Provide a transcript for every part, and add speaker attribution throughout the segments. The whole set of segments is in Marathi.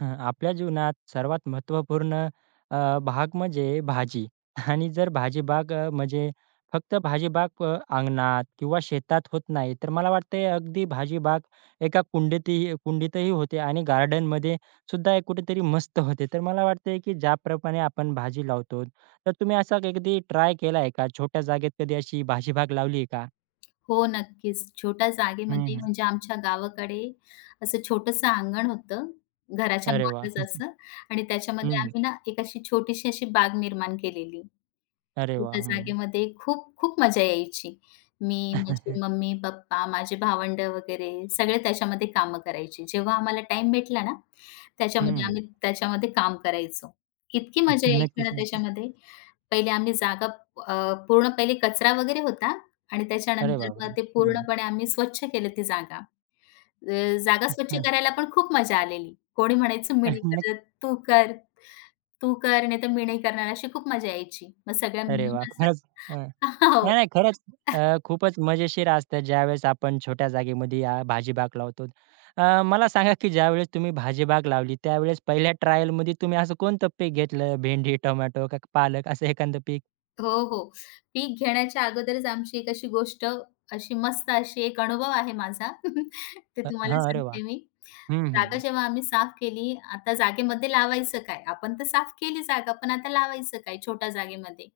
Speaker 1: हं, आपल्या जीवनात सर्वात महत्त्वपूर्ण भाग म्हणजे भाजी आणि जर भाजीबाग म्हणजे फक्त भाजीबाग अंगणात किंवा शेतात होत नाही, तर मला वाटतंय अगदी भाजीबाग एका कुंडीतही कुंडीतही होते आणि गार्डनमध्ये सुद्धा एक कुठेतरी मस्त होते. तर मला वाटतंय की ज्याप्रमाणे आपण भाजी लावतो, तर तुम्ही असा कधी ट्राय केला आहे का? छोट्या जागेत कधी अशी भाजीबाग लावली आहे का?
Speaker 2: हो, नक्कीच. छोट्या
Speaker 1: हं,
Speaker 2: जागेमध्ये
Speaker 1: हं.
Speaker 2: म्हणजे आमच्या गावाकडे असं छोटंसं अंगण होतं, घराच्या
Speaker 1: अरे
Speaker 2: मागेच
Speaker 1: वाह!
Speaker 2: असं. आणि त्याच्यामध्ये
Speaker 1: हं, हं.
Speaker 2: आम्ही ना एक अशी छोटीशी अशी बाग निर्माण केलेली.
Speaker 1: अरे वाह!
Speaker 2: त्या
Speaker 1: हं.
Speaker 2: जागेमध्ये खूप खूप मजा यायची. मी, माझी मम्मी, पप्पा, माझे भावंड वगैरे सगळे त्याच्यामध्ये कामं करायचे. जेव्हा आम्हाला टाईम भेटला ना, त्याच्यामध्ये
Speaker 1: हं.
Speaker 2: आम्ही त्याच्यामध्ये काम करायचो. इतकी मजा यायची
Speaker 1: नक्कीच,
Speaker 2: ना
Speaker 1: नक्कीच.
Speaker 2: त्याच्यामध्ये. पहिले आम्ही जागा अ, पूर्ण पहिले कचरा वगैरे होता आणि
Speaker 1: अरे
Speaker 2: त्याच्यानंतर
Speaker 1: बापरे!
Speaker 2: मग ते
Speaker 1: हं.
Speaker 2: पूर्णपणे आम्ही स्वच्छ केलं ती जागा. अ, जागा स्वच्छ
Speaker 1: हां.
Speaker 2: करायला पण खूप मजा आलेली. कोणी म्हणायचं मी नाही
Speaker 1: नक्क
Speaker 2: करत, तू कर. तू कर, नाहीतर मी नाही करणार, अशी खूप मजा यायची. मग सगळ्या
Speaker 1: अरे
Speaker 2: मिळून
Speaker 1: वाह!
Speaker 2: असं
Speaker 1: खरंच हं.
Speaker 2: हो.
Speaker 1: नाही, नाही खरंच खूपच मजेशीर असतं ज्यावेळेस आपण छोट्या जागेमध्ये भाजीबाग लावतो. मला सांगा की ज्यावेळेस तुम्ही भाजीबाग लावली त्यावेळेस पहिल्या ट्रायलमध्ये तुम्ही असं कोणतं पीक घेतलं? भेंडी, टोमॅटो का पालक असं एखादं पीक?
Speaker 2: हो, हो. पीक घेण्याच्या अगोदरच आमची एक अशी गोष्ट, अशी मस्त अशी एक अनुभव आहे माझा. ते तुम्हाला
Speaker 1: हां, अरे वाह!
Speaker 2: सांगते मी.
Speaker 1: हं, हं,
Speaker 2: जागा
Speaker 1: हं.
Speaker 2: जेव्हा आम्ही साफ केली, आता जागेमध्ये लावायचं काय? आपण तर साफ केली जागा, पण आता लावायचं काय छोट्या जागेमध्ये?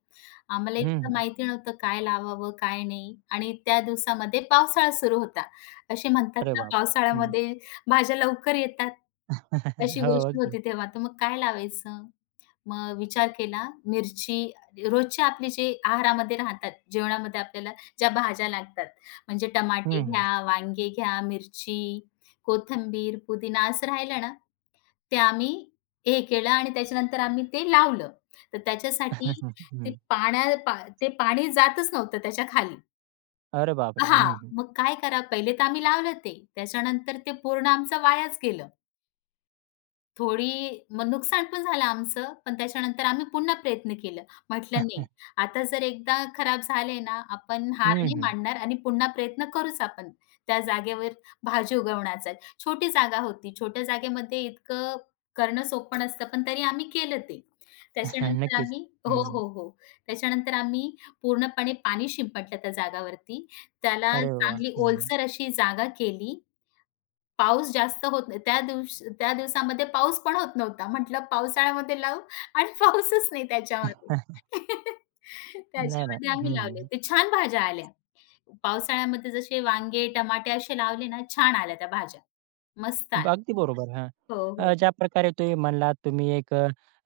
Speaker 2: आम्हाला
Speaker 1: हं,
Speaker 2: इतकं माहिती नव्हतं काय लावावं, काय नाही. आणि त्या दिवसामध्ये पावसाळा सुरू होता. असे म्हणतात
Speaker 1: अरे
Speaker 2: ना,
Speaker 1: बाप! हं.
Speaker 2: पावसाळ्यामध्ये भाज्या लवकर येतात. अशी
Speaker 1: हो,
Speaker 2: गोष्ट
Speaker 1: अगदी.
Speaker 2: होती तेव्हा. तर मग काय लावायचं? मग विचार केला मिरची, रोजच्या आपली जे आहारामध्ये राहतात, जेवणामध्ये आपल्याला ज्या भाज्या लागतात, म्हणजे
Speaker 1: हं,
Speaker 2: टमाटे
Speaker 1: हं.
Speaker 2: घ्या, वांगे घ्या, मिरची, कोथिंबीर, पुदिना असं राहिलं ना, ते आम्ही हे केलं आणि त्याच्यानंतर आम्ही ते लावलं. तर त्याच्यासाठी
Speaker 1: हं.
Speaker 2: ते पाण्या पा ते पाणी जातच नव्हतं त्याच्या खाली.
Speaker 1: अरे बापरे!
Speaker 2: हां,
Speaker 1: हं, हं.
Speaker 2: मग काय करा, पहिले तर आम्ही लावलं ते. त्याच्यानंतर ते पूर्ण आमचं वायाच गेलं. थोडी मग नुकसान पण झालं आमचं, पण त्याच्यानंतर आम्ही पुन्हा प्रयत्न केलं. म्हटलं नाही, आता जर एकदा खराब झाले ना, आपण हार नाही
Speaker 1: हं,
Speaker 2: मानणार आणि पुन्हा प्रयत्न करूच आपण त्या जागेवर भाजी उगवण्याचा. छोटी जागा होती. छोट्या जागेमध्ये इतकं करणं सोपं नसतं, पण तरी आम्ही केलं ते. त्याच्यानंतर
Speaker 1: नक्कीच.
Speaker 2: आम्ही
Speaker 1: हं.
Speaker 2: हो, हो, हो. त्याच्यानंतर आम्ही पूर्णपणे पाणी शिंपडलं त्या जागावरती. त्याला
Speaker 1: अरे वाह!
Speaker 2: चांगली
Speaker 1: हं,
Speaker 2: ओलसर अशी जागा केली. पाऊस जास्त होत नाही. त्या दिवसामध्ये पाऊस पण होत नव्हता. म्हटलं पावसाळ्यामध्ये लावू आणि पाऊसच नाही त्याच्यामध्ये.
Speaker 1: नाही,
Speaker 2: त्याच्यामध्ये
Speaker 1: नाही.
Speaker 2: आम्ही लावले.
Speaker 1: हं.
Speaker 2: ते छान भाज्या आल्या. पावसाळ्यामध्ये जसे वांगे, टमाटे असे लावले ना, छान आल्या त्या भाज्या. मस्त आल्या.
Speaker 1: अगदी बरोबर. हां.
Speaker 2: हो, हो.
Speaker 1: ज्या प्रकारे तुम्ही म्हणलात, तुम्ही एक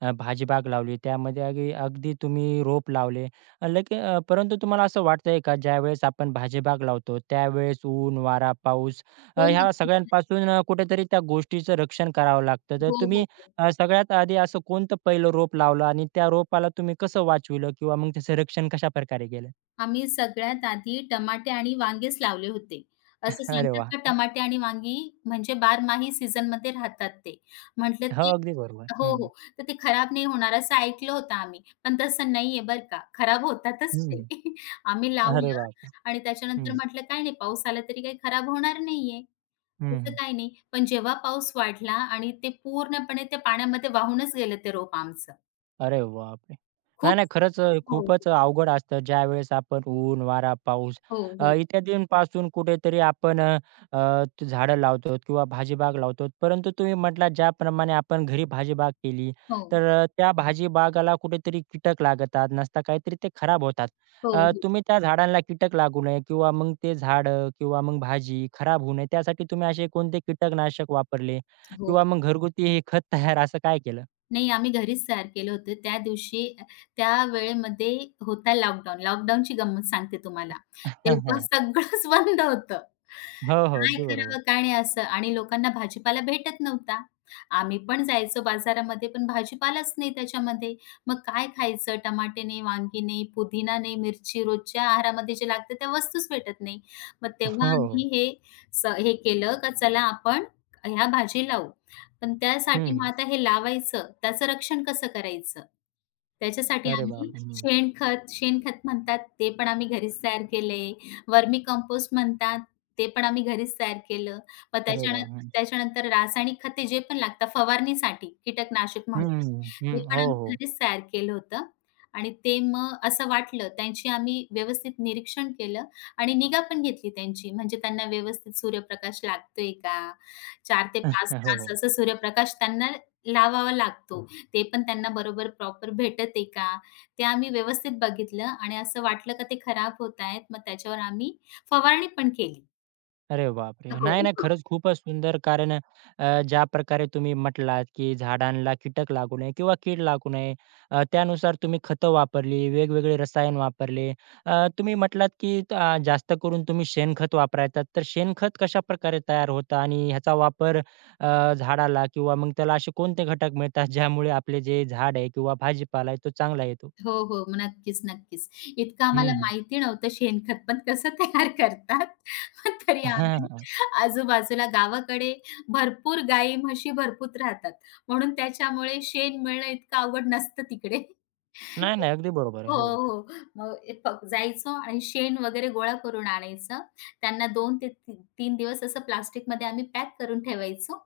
Speaker 1: भाजी लावली, त्यामध्ये अगदी अगदी तुम्ही रोप लावले. लगे परंतु तुम्हाला असं वाटतंय का, ज्यावेळेस आपण भाजी लावतो, त्यावेळेस ऊन, वारा, पाऊस
Speaker 2: हो,
Speaker 1: ह्या
Speaker 2: नक्कीच.
Speaker 1: सगळ्यांपासून कुठेतरी त्या गोष्टीचं रक्षण करावं लागतं. तर
Speaker 2: हो, हो,
Speaker 1: तुम्ही
Speaker 2: हो.
Speaker 1: सगळ्यात आधी असं कोणतं पहिलं रोप लावलं आणि त्या रोपाला तुम्ही कसं वाचविलं किंवा मग त्याचं रक्षण कशाप्रकारे केलं?
Speaker 2: आम्ही सगळ्यात आधी टमाटे आणि वांगेच लावले होते. असं
Speaker 1: अरे
Speaker 2: सांगतात ना,
Speaker 1: वाह!
Speaker 2: टमाटे आणि वांगी म्हणजे बारमाही सीझनमध्ये राहतात ते. म्हटलं
Speaker 1: हो,
Speaker 2: ते
Speaker 1: अगदी बरोबर.
Speaker 2: हो,
Speaker 1: हं,
Speaker 2: हो.
Speaker 1: हं.
Speaker 2: तर ते खराब नाही होणार असं ऐकलं होतं आम्ही. पण तसं नाहीये बरं का. खराब होतातच ते. आम्ही
Speaker 1: अरे
Speaker 2: लावलं
Speaker 1: बाप!
Speaker 2: आणि त्याच्यानंतर
Speaker 1: हं,
Speaker 2: म्हटलं काय नाही पाऊस आला तरी काही खराब होणार नाहीये. तसं
Speaker 1: हं,
Speaker 2: काही नाही. पण जेव्हा पाऊस वाढला आणि ते पूर्णपणे त्या पाण्यामध्ये वाहूनच गेलं ते रोप आमचं.
Speaker 1: अरे बापरे! नाही,
Speaker 2: खूप
Speaker 1: नाही. खरंच
Speaker 2: हो,
Speaker 1: खूपच अवघड असतं ज्यावेळेस आपण ऊन, वारा, पाऊस
Speaker 2: हो, हो,
Speaker 1: इत्यादींपासून कुठेतरी आपण अ, अ, झाडं लावतो किंवा भाजीबाग लावतो. परंतु तुम्ही म्हटलात ज्याप्रमाणे आपण घरी भाजीबाग केली,
Speaker 2: हो,
Speaker 1: तर त्या भाजीबागाला कुठेतरी कीटक लागतात, नसता काहीतरी ते खराब होतात.
Speaker 2: हो, हो,
Speaker 1: तुम्ही त्या झाडांना कीटक लागू नये किंवा मग ते झाडं किंवा मग भाजी खराब होऊ नये त्यासाठी तुम्ही असे कोणते कीटकनाशक वापरले?
Speaker 2: हो.
Speaker 1: किंवा मग घरगुती हे खत तयार असं काय केलं?
Speaker 2: नाही, आम्ही घरीच तयार केलं होतं. त्या दिवशी त्या वेळेमध्ये होता लॉकडाऊन. लॉकडाऊनची गंमत सांगते तुम्हाला. तेव्हा सगळंच बंद होतं.
Speaker 1: हो, हो.
Speaker 2: काय
Speaker 1: अगदी बरोबर.
Speaker 2: करावं, काय नाही असं. आणि लोकांना भाजीपाला भेटत नव्हता. आम्ही पण जायचो बाजारामध्ये, पण भाजीपालाच नाही त्याच्यामध्ये. मग काय खायचं? टमाटे नाही, वांगी नाही, पुदिना नाही, मिरची रोजच्या आहारामध्ये जे लागतं त्या वस्तूच भेटत नाही. मग
Speaker 1: हो,
Speaker 2: तेव्हा
Speaker 1: हो.
Speaker 2: आम्ही हे केलं का चला आपण ह्या भाजी लावू. पण
Speaker 1: हं,
Speaker 2: त्यासाठी
Speaker 1: हं.
Speaker 2: मग आता हे लावायचं, त्याचं रक्षण कसं करायचं? त्याच्यासाठी
Speaker 1: अरे
Speaker 2: आम्ही
Speaker 1: बापरे! हं.
Speaker 2: शेणखत शेणखत म्हणतात ते पण आम्ही घरीच तयार केले. वर्मी कंपोस्ट म्हणतात ते पण आम्ही घरीच तयार केलं. मग
Speaker 1: अरे
Speaker 2: त्याच्यानं
Speaker 1: बाप!
Speaker 2: त्याच्यानंतर रासायनिक खते जे पण लागतात फवारणीसाठी कीटकनाशक
Speaker 1: हं,
Speaker 2: म्हणून,
Speaker 1: हं,
Speaker 2: ते
Speaker 1: हं.
Speaker 2: पण
Speaker 1: हो,
Speaker 2: आम्ही
Speaker 1: हो.
Speaker 2: घरीच तयार केलं होतं. आणि ते मग असं वाटलं त्यांची आम्ही व्यवस्थित निरीक्षण केलं आणि निगा पण घेतली त्यांची, म्हणजे त्यांना व्यवस्थित सूर्यप्रकाश लागतोय का? चार ते 5
Speaker 1: हो,
Speaker 2: तास
Speaker 1: हो.
Speaker 2: असा सूर्यप्रकाश त्यांना लावावा लागतो. ते पण त्यांना बरोबर प्रॉपर भेटत आहे का? ते आम्ही व्यवस्थित बघितलं आणि असं वाटलं का ते खराब होत आहेत, मग त्याच्यावर आम्ही फवारणी पण केली.
Speaker 1: अरे बापरे!
Speaker 2: हो,
Speaker 1: नाही, नाही,
Speaker 2: हो.
Speaker 1: खरंच खूपच सुंदर. कारण ज्या प्रकारे तुम्ही म्हटलात, की झाडांना कीटक लागू नये किंवा कीड लागू नये, त्यानुसार तुम्ही खतं वापरली, वेगवेगळे रसायन वापरले. तुम्ही म्हटलात, की जास्त करून तुम्ही शेणखत वापरायचा. तर शेणखत कशाप्रकारे तयार होतं आणि ह्याचा वापर झाडाला किंवा मग त्याला असे कोणते घटक मिळतात, ज्यामुळे आपले जे झाड आहे किंवा भाजीपाला आहे, तो चांगला येतो?
Speaker 2: हो, हो. मग नक्कीच. इतकं
Speaker 1: हं,
Speaker 2: आम्हाला
Speaker 1: हं.
Speaker 2: माहिती नव्हतं शेणखत पण कसं तयार करतात. पण तरी
Speaker 1: हां,
Speaker 2: आम्ही
Speaker 1: हां.
Speaker 2: आजूबाजूला गावाकडे भरपूर गायी, म्हशी भरपूर राहतात. म्हणून त्याच्यामुळे शेण मिळणं इतकं अवघड नसतं तिकडे.
Speaker 1: नाही, नाही. अगदी बरोबर आहे.
Speaker 2: हो,
Speaker 1: हो.
Speaker 2: हो. मग ए फ जायचो आणि शेण वगैरे गोळा करून आणायचं. त्यांना दोन ते ती 3 दिवस असं प्लास्टिकमध्ये आम्ही पॅक करून ठेवायचो.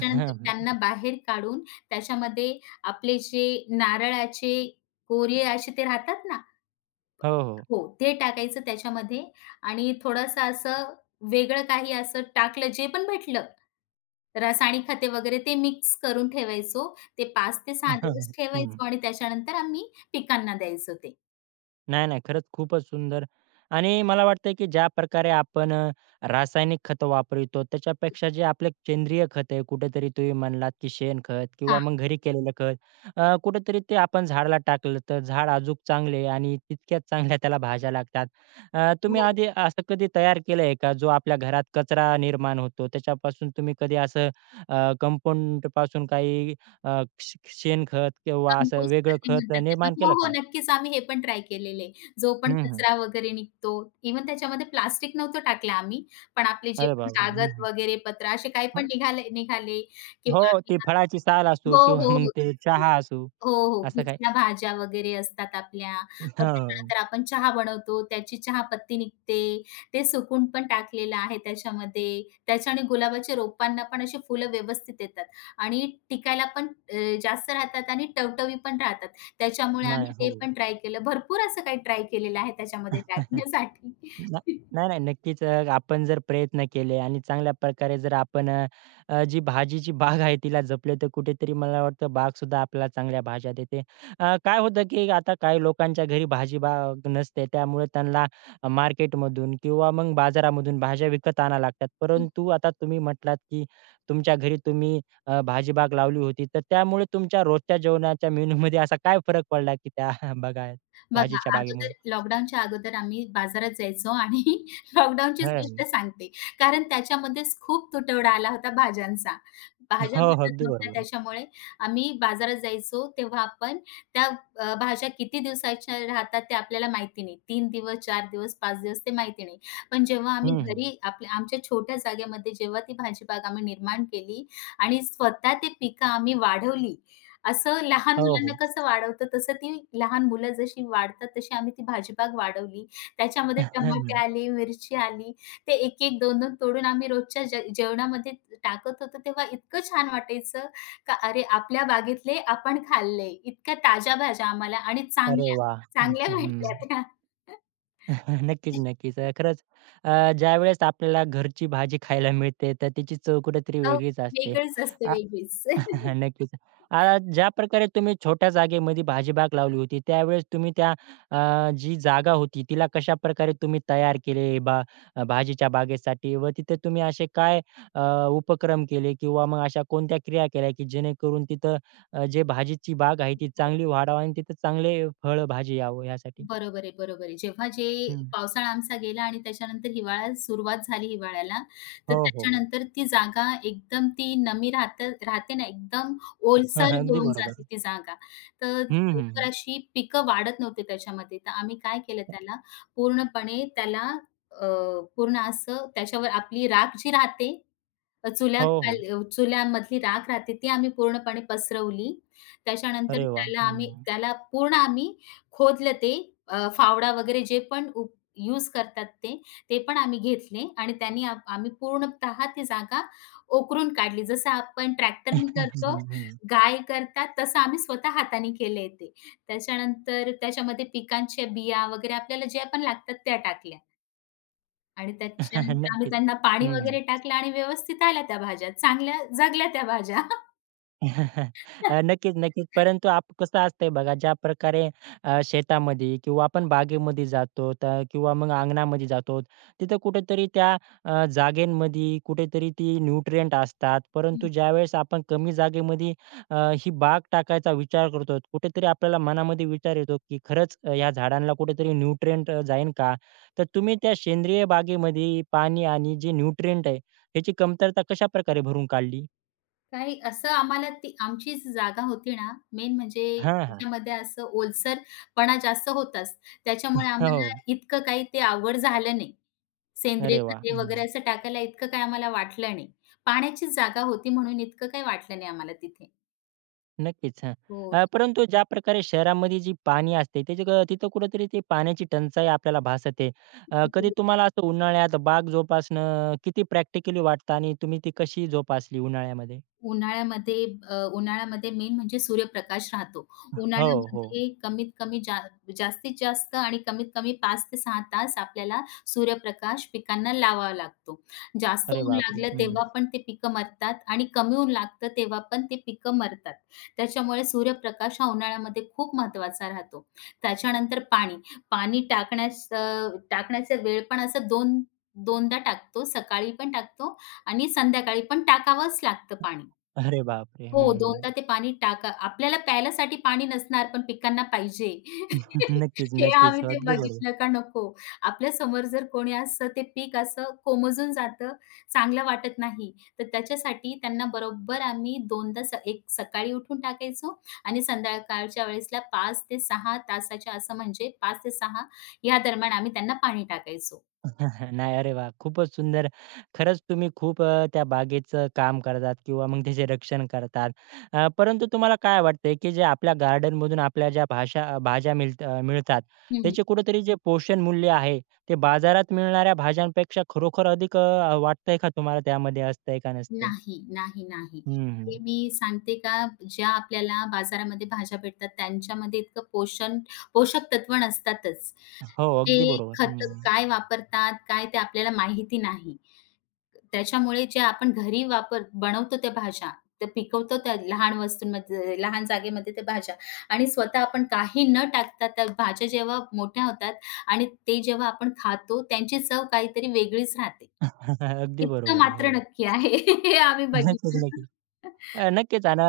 Speaker 1: हं, हं.
Speaker 2: त्यांना बाहेर काढून त्याच्यामध्ये आपले जे नारळाचे कोरे असे ते राहतात ना.
Speaker 1: हो, हो.
Speaker 2: हो, ते टाकायचं त्याच्यामध्ये आणि थोडंसं असं वेगळं काही असं टाकलं जे पण भेटलं. रासायनिक खते वगैरे ते मिक्स करून ठेवायचो. ते 5 ते 6 दिवस
Speaker 1: हं,
Speaker 2: ठेवायचो आणि त्याच्यानंतर आम्ही पिकांना द्यायचो ते.
Speaker 1: नाही, नाही. खरंच खूपच सुंदर आणि मला वाटतंय, की ज्या प्रकारे आपण रासायनिक खतं वापरतो, त्याच्यापेक्षा जे आपले सेंद्रिय खत आहे, कुठेतरी तुम्ही म्हणलात, की शेणखत किंवा मग घरी केलेलं खत, कुठेतरी ते आपण झाडाला टाकलं, तर झाड अजूक चांगले आणि तितक्याच चांगल्या त्याला भाज्या लागतात. तुम्ही
Speaker 2: हो,
Speaker 1: आधी असं कधी तयार केलं का? जो आपल्या घरात कचरा निर्माण होतो, त्याच्यापासून तुम्ही कधी असं कंपाऊंडपासून काही अ, श शेणखत किंवा असं
Speaker 2: कंपोस्ट
Speaker 1: वेगळं
Speaker 2: खते
Speaker 1: खत
Speaker 2: म्हणतात त्यांना.
Speaker 1: निर्माण
Speaker 2: हो,
Speaker 1: केलं
Speaker 2: हो,
Speaker 1: का?
Speaker 2: नक्कीच आम्ही हे पण ट्राय केलेलं आहे. जो पण
Speaker 1: हं, हं.
Speaker 2: कचरा वगैरे निघतो, इव्हन त्याच्यामध्ये प्लास्टिक नव्हतं टाकलं आम्ही, पण आपले जे
Speaker 1: अरे
Speaker 2: पण
Speaker 1: बापरे! हं,
Speaker 2: कागद
Speaker 1: हं.
Speaker 2: वगैरे, पत्र असे काही पण
Speaker 1: हो,
Speaker 2: निघाले निघाले
Speaker 1: हो,
Speaker 2: किंवा
Speaker 1: ती
Speaker 2: आपल्या
Speaker 1: फळाची साल असू
Speaker 2: हो,
Speaker 1: किंवा
Speaker 2: हो,
Speaker 1: मग
Speaker 2: हो.
Speaker 1: ते
Speaker 2: हो,
Speaker 1: चहा असू,
Speaker 2: हो. हो, हो.
Speaker 1: असं काही.
Speaker 2: कुचल्या भाज्या वगैरे असतात आपल्या. मग
Speaker 1: हो,
Speaker 2: त्याच्यानंतर आपण चहा बनवतो, त्याची चहापत्ती निघते. ते सुकून पण टाकलेलं आहे त्याच्यामध्ये. त्याच्याने गुलाबाच्या रोपांना पण अशी फुलं व्यवस्थित येतात आणि टिकायला पण अ, जास्त राहतात आणि टवटवी पण राहतात. त्याच्यामुळे
Speaker 1: नाही.
Speaker 2: आम्ही
Speaker 1: हो.
Speaker 2: ते पण ट्राय केलं. भरपूर असं काही ट्राय केलेलं आहे त्याच्यामध्ये टाकण्यासाठी.
Speaker 1: ना नाही, नाही. नक्कीच आपण जर प्रयत्न केले आणि चांगल्या प्रकारे जर आपण अ, अ, जी भाजीची बाग आहे तिला जपले तर कुठेतरी मला वाटतं बागसुद्धा आपल्याला चांगल्या भाज्या देते. काय होतं की आता काही लोकांच्या घरी भाजी बाग नसते त्यामुळे त्यांना मार्केटमधून किंवा मग बाजारामधून भाज्या विकत आणाव्या लागतात. परंतु आता तुम्ही म्हटलात की तुमच्या घरी तुम्ही भाजी बाग लावली होती तर त्यामुळे तुमच्या रोजच्या जेवणाच्या मेनूमध्ये असा काय फरक पडला की त्या बघा
Speaker 2: बघा,
Speaker 1: भाजीच्या बागेमुळे?
Speaker 2: अगोदर लॉकडाऊनच्या अगोदर आम्ही बाजारात जायचो आणि लॉकडाऊनचीच गोष्ट सांगते. कारण त्याच्यामध्येच खूप तुटवडा आला होता भाज्यांचा. भाज्या
Speaker 1: हो, हो.
Speaker 2: भेटत
Speaker 1: अगदी
Speaker 2: नव्हत्या
Speaker 1: बरोबर.
Speaker 2: त्याच्यामुळे आम्ही बाजारात जायचो तेव्हा आपण त्या भाज्या किती दिवसाच्या राहतात ते आपल्याला माहिती नाही. 3 दिवस, 4 दिवस, 5 दिवस ते माहिती नाही. पण जेव्हा आम्ही
Speaker 1: हं, हं.
Speaker 2: घरी आपल्या आमच्या छोट्या जागेमध्ये जेव्हा ती भाजीबाग आम्ही निर्माण केली आणि स्वतः ते पिकं आम्ही वाढवली, असं लहान
Speaker 1: हो,
Speaker 2: मुलांना
Speaker 1: हो.
Speaker 2: कसं वाढवतो तसं ती लहान मुलं जशी वाढतात तशी आम्ही ती भाजीपाग वाढवली. त्याच्यामध्ये टमाटे
Speaker 1: हं.
Speaker 2: आले, मिरची आली. ते 1-1, 2-2 तोडून आम्ही रोजच्या जे जेवणामध्ये टाकत होतो तेव्हा इतकं छान वाटायचं, का अरे आपल्या बागेतले आपण खाल्ले. इतक्या ताज्या भाज्या आम्हाला आणि
Speaker 1: अरे
Speaker 2: चांगल्या,
Speaker 1: वाह! हं,
Speaker 2: चांगल्या
Speaker 1: हं.
Speaker 2: भेटल्या त्या.
Speaker 1: नक्कीच, नक्कीच. खरंच ज्यावेळेस आपल्याला घरची भाजी खायला मिळते, तर तिची चव कुठेतरी
Speaker 2: चव
Speaker 1: वेगळीच असते.
Speaker 2: वेगळीच असते.
Speaker 1: हा, नक्कीच. आता ज्या प्रकारे तुम्ही छोट्या जागेमध्ये भाजीबाग लावली होती, त्यावेळेस तुम्ही त्या अ, जी जागा होती, तिला कशाप्रकारे तुम्ही तयार केले भाजीच्या बागेसाठी व तिथे तुम्ही असे काय अ, उपक्रम केले किंवा मग अशा कोणत्या क्रिया केल्या, की जेणेकरून तिथं जे भाजीची बाग आहे, ती चांगली वाढावी आणि तिथे चांगले फळ भाजी यावं यासाठी?
Speaker 2: बरोबर आहे, बरोबर आहे. जेव्हा जे
Speaker 1: हं.
Speaker 2: पावसाळा आमचा गेला आणि त्याच्यानंतर हिवाळा सुरुवात झाली हिवाळ्याला, तर
Speaker 1: हो, हो, हो.
Speaker 2: त्याच्यानंतर ती जागा एकदम ती नमी राहत राहते ना, एकदम
Speaker 1: हां,
Speaker 2: ओलसर
Speaker 1: हां. अगदी
Speaker 2: होऊन जाते
Speaker 1: बरोबर.
Speaker 2: ती जागा. तर
Speaker 1: हं, हं,
Speaker 2: लवकर
Speaker 1: हं.
Speaker 2: अशी पिकं वाढत नव्हते त्याच्यामध्ये. तर आम्ही काय केलं त्याला पूर्णपणे अ, पूर्ण असं त्याच्यावर आपली राख जी राहते,
Speaker 1: हो, हो.
Speaker 2: चुल्यामधली राख राहते ती आम्ही पूर्णपणे पसरवली. त्याच्यानंतर
Speaker 1: अरे वाह!
Speaker 2: त्याला आम्ही
Speaker 1: हं.
Speaker 2: त्याला पूर्ण आम्ही खोदलं ते. फावडा वगैरे जे पण यूज करतात ते, ते पण आम्ही घेतले आणि त्यांनी आम्ही पूर्णतः ती जागा ओकरून काढली. जसं आपण ट्रॅक्टरनी
Speaker 1: हं,
Speaker 2: करतो,
Speaker 1: हं,
Speaker 2: गाय करतात, तसं आम्ही स्वतः हाताने केले ते. त्याच्यानंतर त्याच्यामध्ये पिकांच्या बिया वगैरे आपल्याला ज्या पण लागतात त्या टाकल्या आणि त्याच्यानंतर आम्ही
Speaker 1: नक्कीच.
Speaker 2: त्यांना पाणी
Speaker 1: हं.
Speaker 2: वगैरे टाकलं आणि व्यवस्थित आल्या त्या भाज्या. चांगल्या जगल्या त्या भाज्या.
Speaker 1: नक्कीच, नक्कीच. परंतु आप कसं असतंय बघा, ज्या प्रकारे शेतामध्ये किंवा आपण बागेमध्ये जातो तर किंवा मग अंगणामध्ये जातो, तिथं कुठेतरी त्या जागेमध्ये कुठेतरी ती न्यूट्रिएंट असतात. परंतु ज्यावेळेस आपण कमी जागेमध्ये अ, ही बाग टाकायचा विचार करतो, कुठेतरी आपल्याला मनामध्ये विचार येतो, की खरंच या झाडांना कुठेतरी न्यूट्रिएंट जाईन का? तर तुम्ही त्या सेंद्रिय बागेमध्ये पाणी आणि जे न्यूट्रिएंट आहे, ह्याची कमतरता कशाप्रकारे भरून काढली?
Speaker 2: काही असं आम्हाला ती आमची जी जागा होती ना, मेन म्हणजे
Speaker 1: हां, हां.
Speaker 2: त्याच्यामध्ये असं ओलसरपणा जास्त होताच. त्याच्यामुळे आम्हाला
Speaker 1: हो.
Speaker 2: इतकं काही ते आवड झालं नाही. सेंद्रिय
Speaker 1: अरे वा,
Speaker 2: खते वगैरे
Speaker 1: हं.
Speaker 2: असं टाकायला इतकं काही आम्हाला वाटलं नाही. पाण्याचीच जागा होती म्हणून इतकं काही वाटलं नाही आम्हाला तिथे.
Speaker 1: नक्कीच. हां.
Speaker 2: हो.
Speaker 1: परंतु ज्या प्रकारे शहरामध्ये जी पाणी असते, त्याची क तिथं कुठेतरी ती पाण्याची टंचाई आपल्याला भासते. कधी तुम्हाला असं उन्हाळ्यात बाग जोपासणं किती प्रॅक्टिकली वाटतं आणि तुम्ही ती कशी जोपासली उन्हाळ्यामध्ये?
Speaker 2: उन्हाळ्यामध्ये उन्हाळ्यामध्ये मेन म्हणजे सूर्यप्रकाश राहतो.
Speaker 1: हो, हो.
Speaker 2: उन्हाळ्यामध्ये कमीत कमी जा जास्तीत जास्त आणि कमीत कमी 5 ते 6 तास आपल्याला सूर्यप्रकाश पिकांना लावावा लागतो. जास्त
Speaker 1: अरे
Speaker 2: ऊन
Speaker 1: बापरे!
Speaker 2: लागलं
Speaker 1: हं.
Speaker 2: तेव्हा पण ते पिकं मरतात आणि कमी ऊन लागतं तेव्हा पण ते पिकं मरतात. त्याच्यामुळे सूर्यप्रकाश हा उन्हाळ्यामध्ये खूप महत्त्वाचा राहतो. त्याच्यानंतर पाणी. पाणी टाकण्यास अ, टाकण्याचा वेळ पण असं 2 दोनदा टाकतो. सकाळी पण टाकतो आणि संध्याकाळी पण टाकावंच लागतं पाणी.
Speaker 1: अरे बापरे! हं,
Speaker 2: हो,
Speaker 1: हं.
Speaker 2: दोनदा ते पाणी टाका. आपल्याला प्यायलासाठी पाणी नसणार, पण पिकांना पाहिजे.
Speaker 1: नक्कीच,
Speaker 2: हे
Speaker 1: नक्कीच.
Speaker 2: आम्ही
Speaker 1: हो,
Speaker 2: ते
Speaker 1: अगदी बरोबर.
Speaker 2: बघितलं का नको. आपल्यासमोर जर कोणी असं ते पीक असं कोमेजून जातं, चांगलं वाटत नाही. तर त्याच्यासाठी त्यांना बरोबर आम्ही 2दा स एक सकाळी उठून टाकायचो आणि संध्याकाळच्या वेळेसला 5 ते 6 तासाच्या असं म्हणजे 5 ते 6 या दरम्यान आम्ही त्यांना पाणी टाकायचो.
Speaker 1: नाही. अरे वाह! खूपच सुंदर. खरंच तुम्ही खूप त्या बागेचं काम करतात किंवा मग त्याचे रक्षण करतात. परंतु तुम्हाला काय वाटतंय, की जे आपल्या गार्डनमधून आपल्या ज्या भाषा भाज्या मिळतात,
Speaker 2: हं,
Speaker 1: त्याचे कुठेतरी जे पोषण मूल्य आहे, ते बाजारात मिळणाऱ्या भाज्यांपेक्षा खरोखर अधिक वाटतंय का तुम्हाला त्यामध्ये असतंय का नसतंय?
Speaker 2: नाही.
Speaker 1: हं,
Speaker 2: ते
Speaker 1: हं.
Speaker 2: मी सांगते का, ज्या आपल्याला बाजारामध्ये भाज्या भेटतात त्यांच्यामध्ये इतकं पोषण पोषक तत्व नसतातच.
Speaker 1: हो, अगदी
Speaker 2: ते
Speaker 1: बरोबर.
Speaker 2: खतं
Speaker 1: हं.
Speaker 2: काय वापरतात, काय ते आपल्याला माहिती नाही. त्याच्यामुळे जे आपण घरी वापर बनवतो त्या भाज्या, त्या पिकवतो त्या लहान वस्तूंमध्ये, लहान जागेमध्ये त्या भाज्या आणि स्वतः आपण काही न टाकता त्या भाज्या जेव्हा मोठ्या होतात आणि ते जेव्हा आपण खातो, त्यांची चव काहीतरी वेगळीच राहते.
Speaker 1: अगदी
Speaker 2: इतकं
Speaker 1: बरोबर आहे. हो.
Speaker 2: मात्र नक्की आहे. हे आम्ही
Speaker 1: चुकलं की.
Speaker 2: बघितलं.
Speaker 1: नक्कीच आणि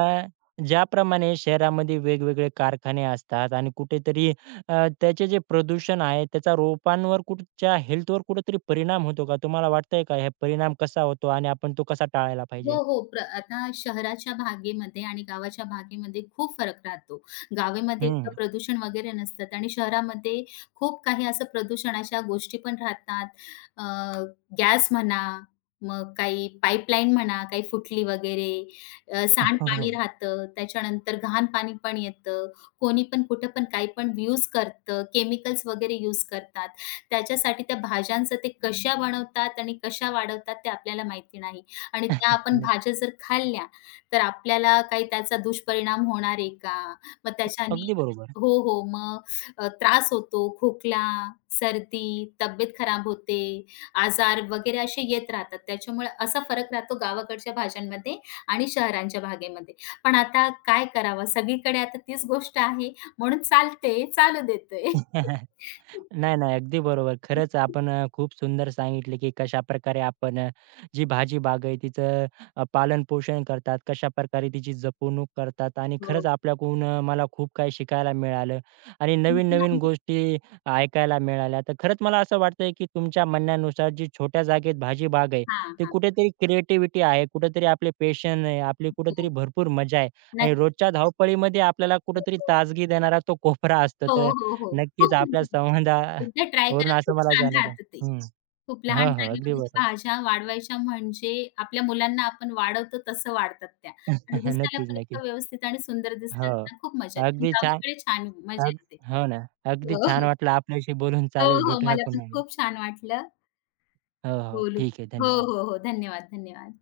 Speaker 1: ज्याप्रमाणे शहरामध्ये वेगवेगळे कारखाने असतात आणि कुठेतरी त्याचे जे प्रदूषण आहे त्याचा रोपांवर कुठच्या हेल्थवर कुठेतरी परिणाम होतो का? तुम्हाला वाटतंय का हे परिणाम कसा होतो आणि आपण तो कसा टाळायला
Speaker 2: हो,
Speaker 1: पाहिजे?
Speaker 2: हो. आता शहराच्या भागेमध्ये आणि गावाच्या भागेमध्ये खूप फरक राहतो. गावामध्ये
Speaker 1: हं.
Speaker 2: इतकं प्रदूषण वगैरे नसतात आणि शहरामध्ये खूप काही असं प्रदूषणाच्या गोष्टी पण राहतात. अ, गॅस म्हणा, मग काही पाईपलाईन म्हणा, काही फुटली वगैरे,
Speaker 1: हो,
Speaker 2: सांडपाणी
Speaker 1: हो.
Speaker 2: राहतं, त्याच्यानंतर घाण पाणी पण येतं. कोणी पण कुठं पण काही पण यूज करतं, केमिकल्स वगैरे यूज करतात. त्याच्यासाठी त्या भाज्यांचं ते कशा बनवतात आणि कशा वाढवतात ते आपल्याला माहिती नाही. आणि त्या आपण
Speaker 1: नक्की.
Speaker 2: भाज्या जर खाल्ल्या, तर आपल्याला काही त्याचा दुष्परिणाम होणार आहे का? मग त्याच्याने
Speaker 1: अगदी बरोबर.
Speaker 2: हो, हो. मग त्रास होतो, खोकला, सर्दी, तब्येत खराब होते, आजार वगैरे असे येत राहतात. त्याच्यामुळे असा फरक राहतो गावाकडच्या भाज्यांमध्ये आणि शहरांच्या भागेमध्ये. पण आता काय करावं? सगळीकडे आता तीच गोष्ट आहे, म्हणून चालते, चालू देतोय.
Speaker 1: नाही, नाही. अगदी बरोबर. खरंच आपण खूप सुंदर सांगितले, की कशाप्रकारे आपण जी भाजी बाग आहे तिचं पालनपोषण करतात, कशाप्रकारे तिची जपवणूक करतात आणि
Speaker 2: हो.
Speaker 1: खरंच आपल्याकडून मला खूप काही शिकायला मिळालं आणि नवीन-नवीन गोष्टी ऐकायला मिळाल्या. तर खरंच मला असं वाटतंय, की तुमच्या म्हणण्यानुसार जी छोट्या जागेत भाजी बाग आहे,
Speaker 2: हां,
Speaker 1: ती
Speaker 2: हां.
Speaker 1: कुठेतरी क्रिएटिव्हिटी आहे, कुठेतरी आपले पॅशन आहे, आपली कुठेतरी
Speaker 2: हो.
Speaker 1: भरपूर मजा आहे आणि
Speaker 2: नक्की.
Speaker 1: रोजच्या धावपळीमध्ये आपल्याला
Speaker 2: हो,
Speaker 1: कुठेतरी
Speaker 2: हो.
Speaker 1: ताजगी देणारा तो कोपरा असतो.
Speaker 2: हो,
Speaker 1: तर
Speaker 2: हो, हो.
Speaker 1: नक्कीच
Speaker 2: खूप मजा
Speaker 1: आपल्या
Speaker 2: येते. एकदा ट्राय
Speaker 1: संवादावरून
Speaker 2: करा,
Speaker 1: असं
Speaker 2: खूप
Speaker 1: मला
Speaker 2: छान
Speaker 1: जाणवलं.
Speaker 2: राहतं ते.
Speaker 1: हं.
Speaker 2: खूप
Speaker 1: हो,
Speaker 2: लहान
Speaker 1: हो. अगदी
Speaker 2: जागेमध्ये
Speaker 1: बरोबर.
Speaker 2: त्या भाज्या वाढवायच्या म्हणजे आपल्या मुलांना आपण वाढवतो तसं वाढतात त्या आणि दिसायला
Speaker 1: नक्कीच,
Speaker 2: पण
Speaker 1: नक्कीच.
Speaker 2: इतकं व्यवस्थित आणि सुंदर
Speaker 1: हो.
Speaker 2: दिसतात ना, खूप मजा येते आणि
Speaker 1: अगदी छान.
Speaker 2: गावाकडे छान मजा
Speaker 1: अग
Speaker 2: येते.
Speaker 1: हो ना. अगदी
Speaker 2: हो,
Speaker 1: छान वाटलं आपल्याशी बोलून.
Speaker 2: हो,
Speaker 1: चालेल,
Speaker 2: हो.
Speaker 1: भेटूया
Speaker 2: मला पण
Speaker 1: पुन्हा.
Speaker 2: खूप छान वाटलं
Speaker 1: हो, हो.
Speaker 2: बोलून.
Speaker 1: ठीक आहे.
Speaker 2: हो,
Speaker 1: धन्यवाद.
Speaker 2: हो, हो. धन्यवाद.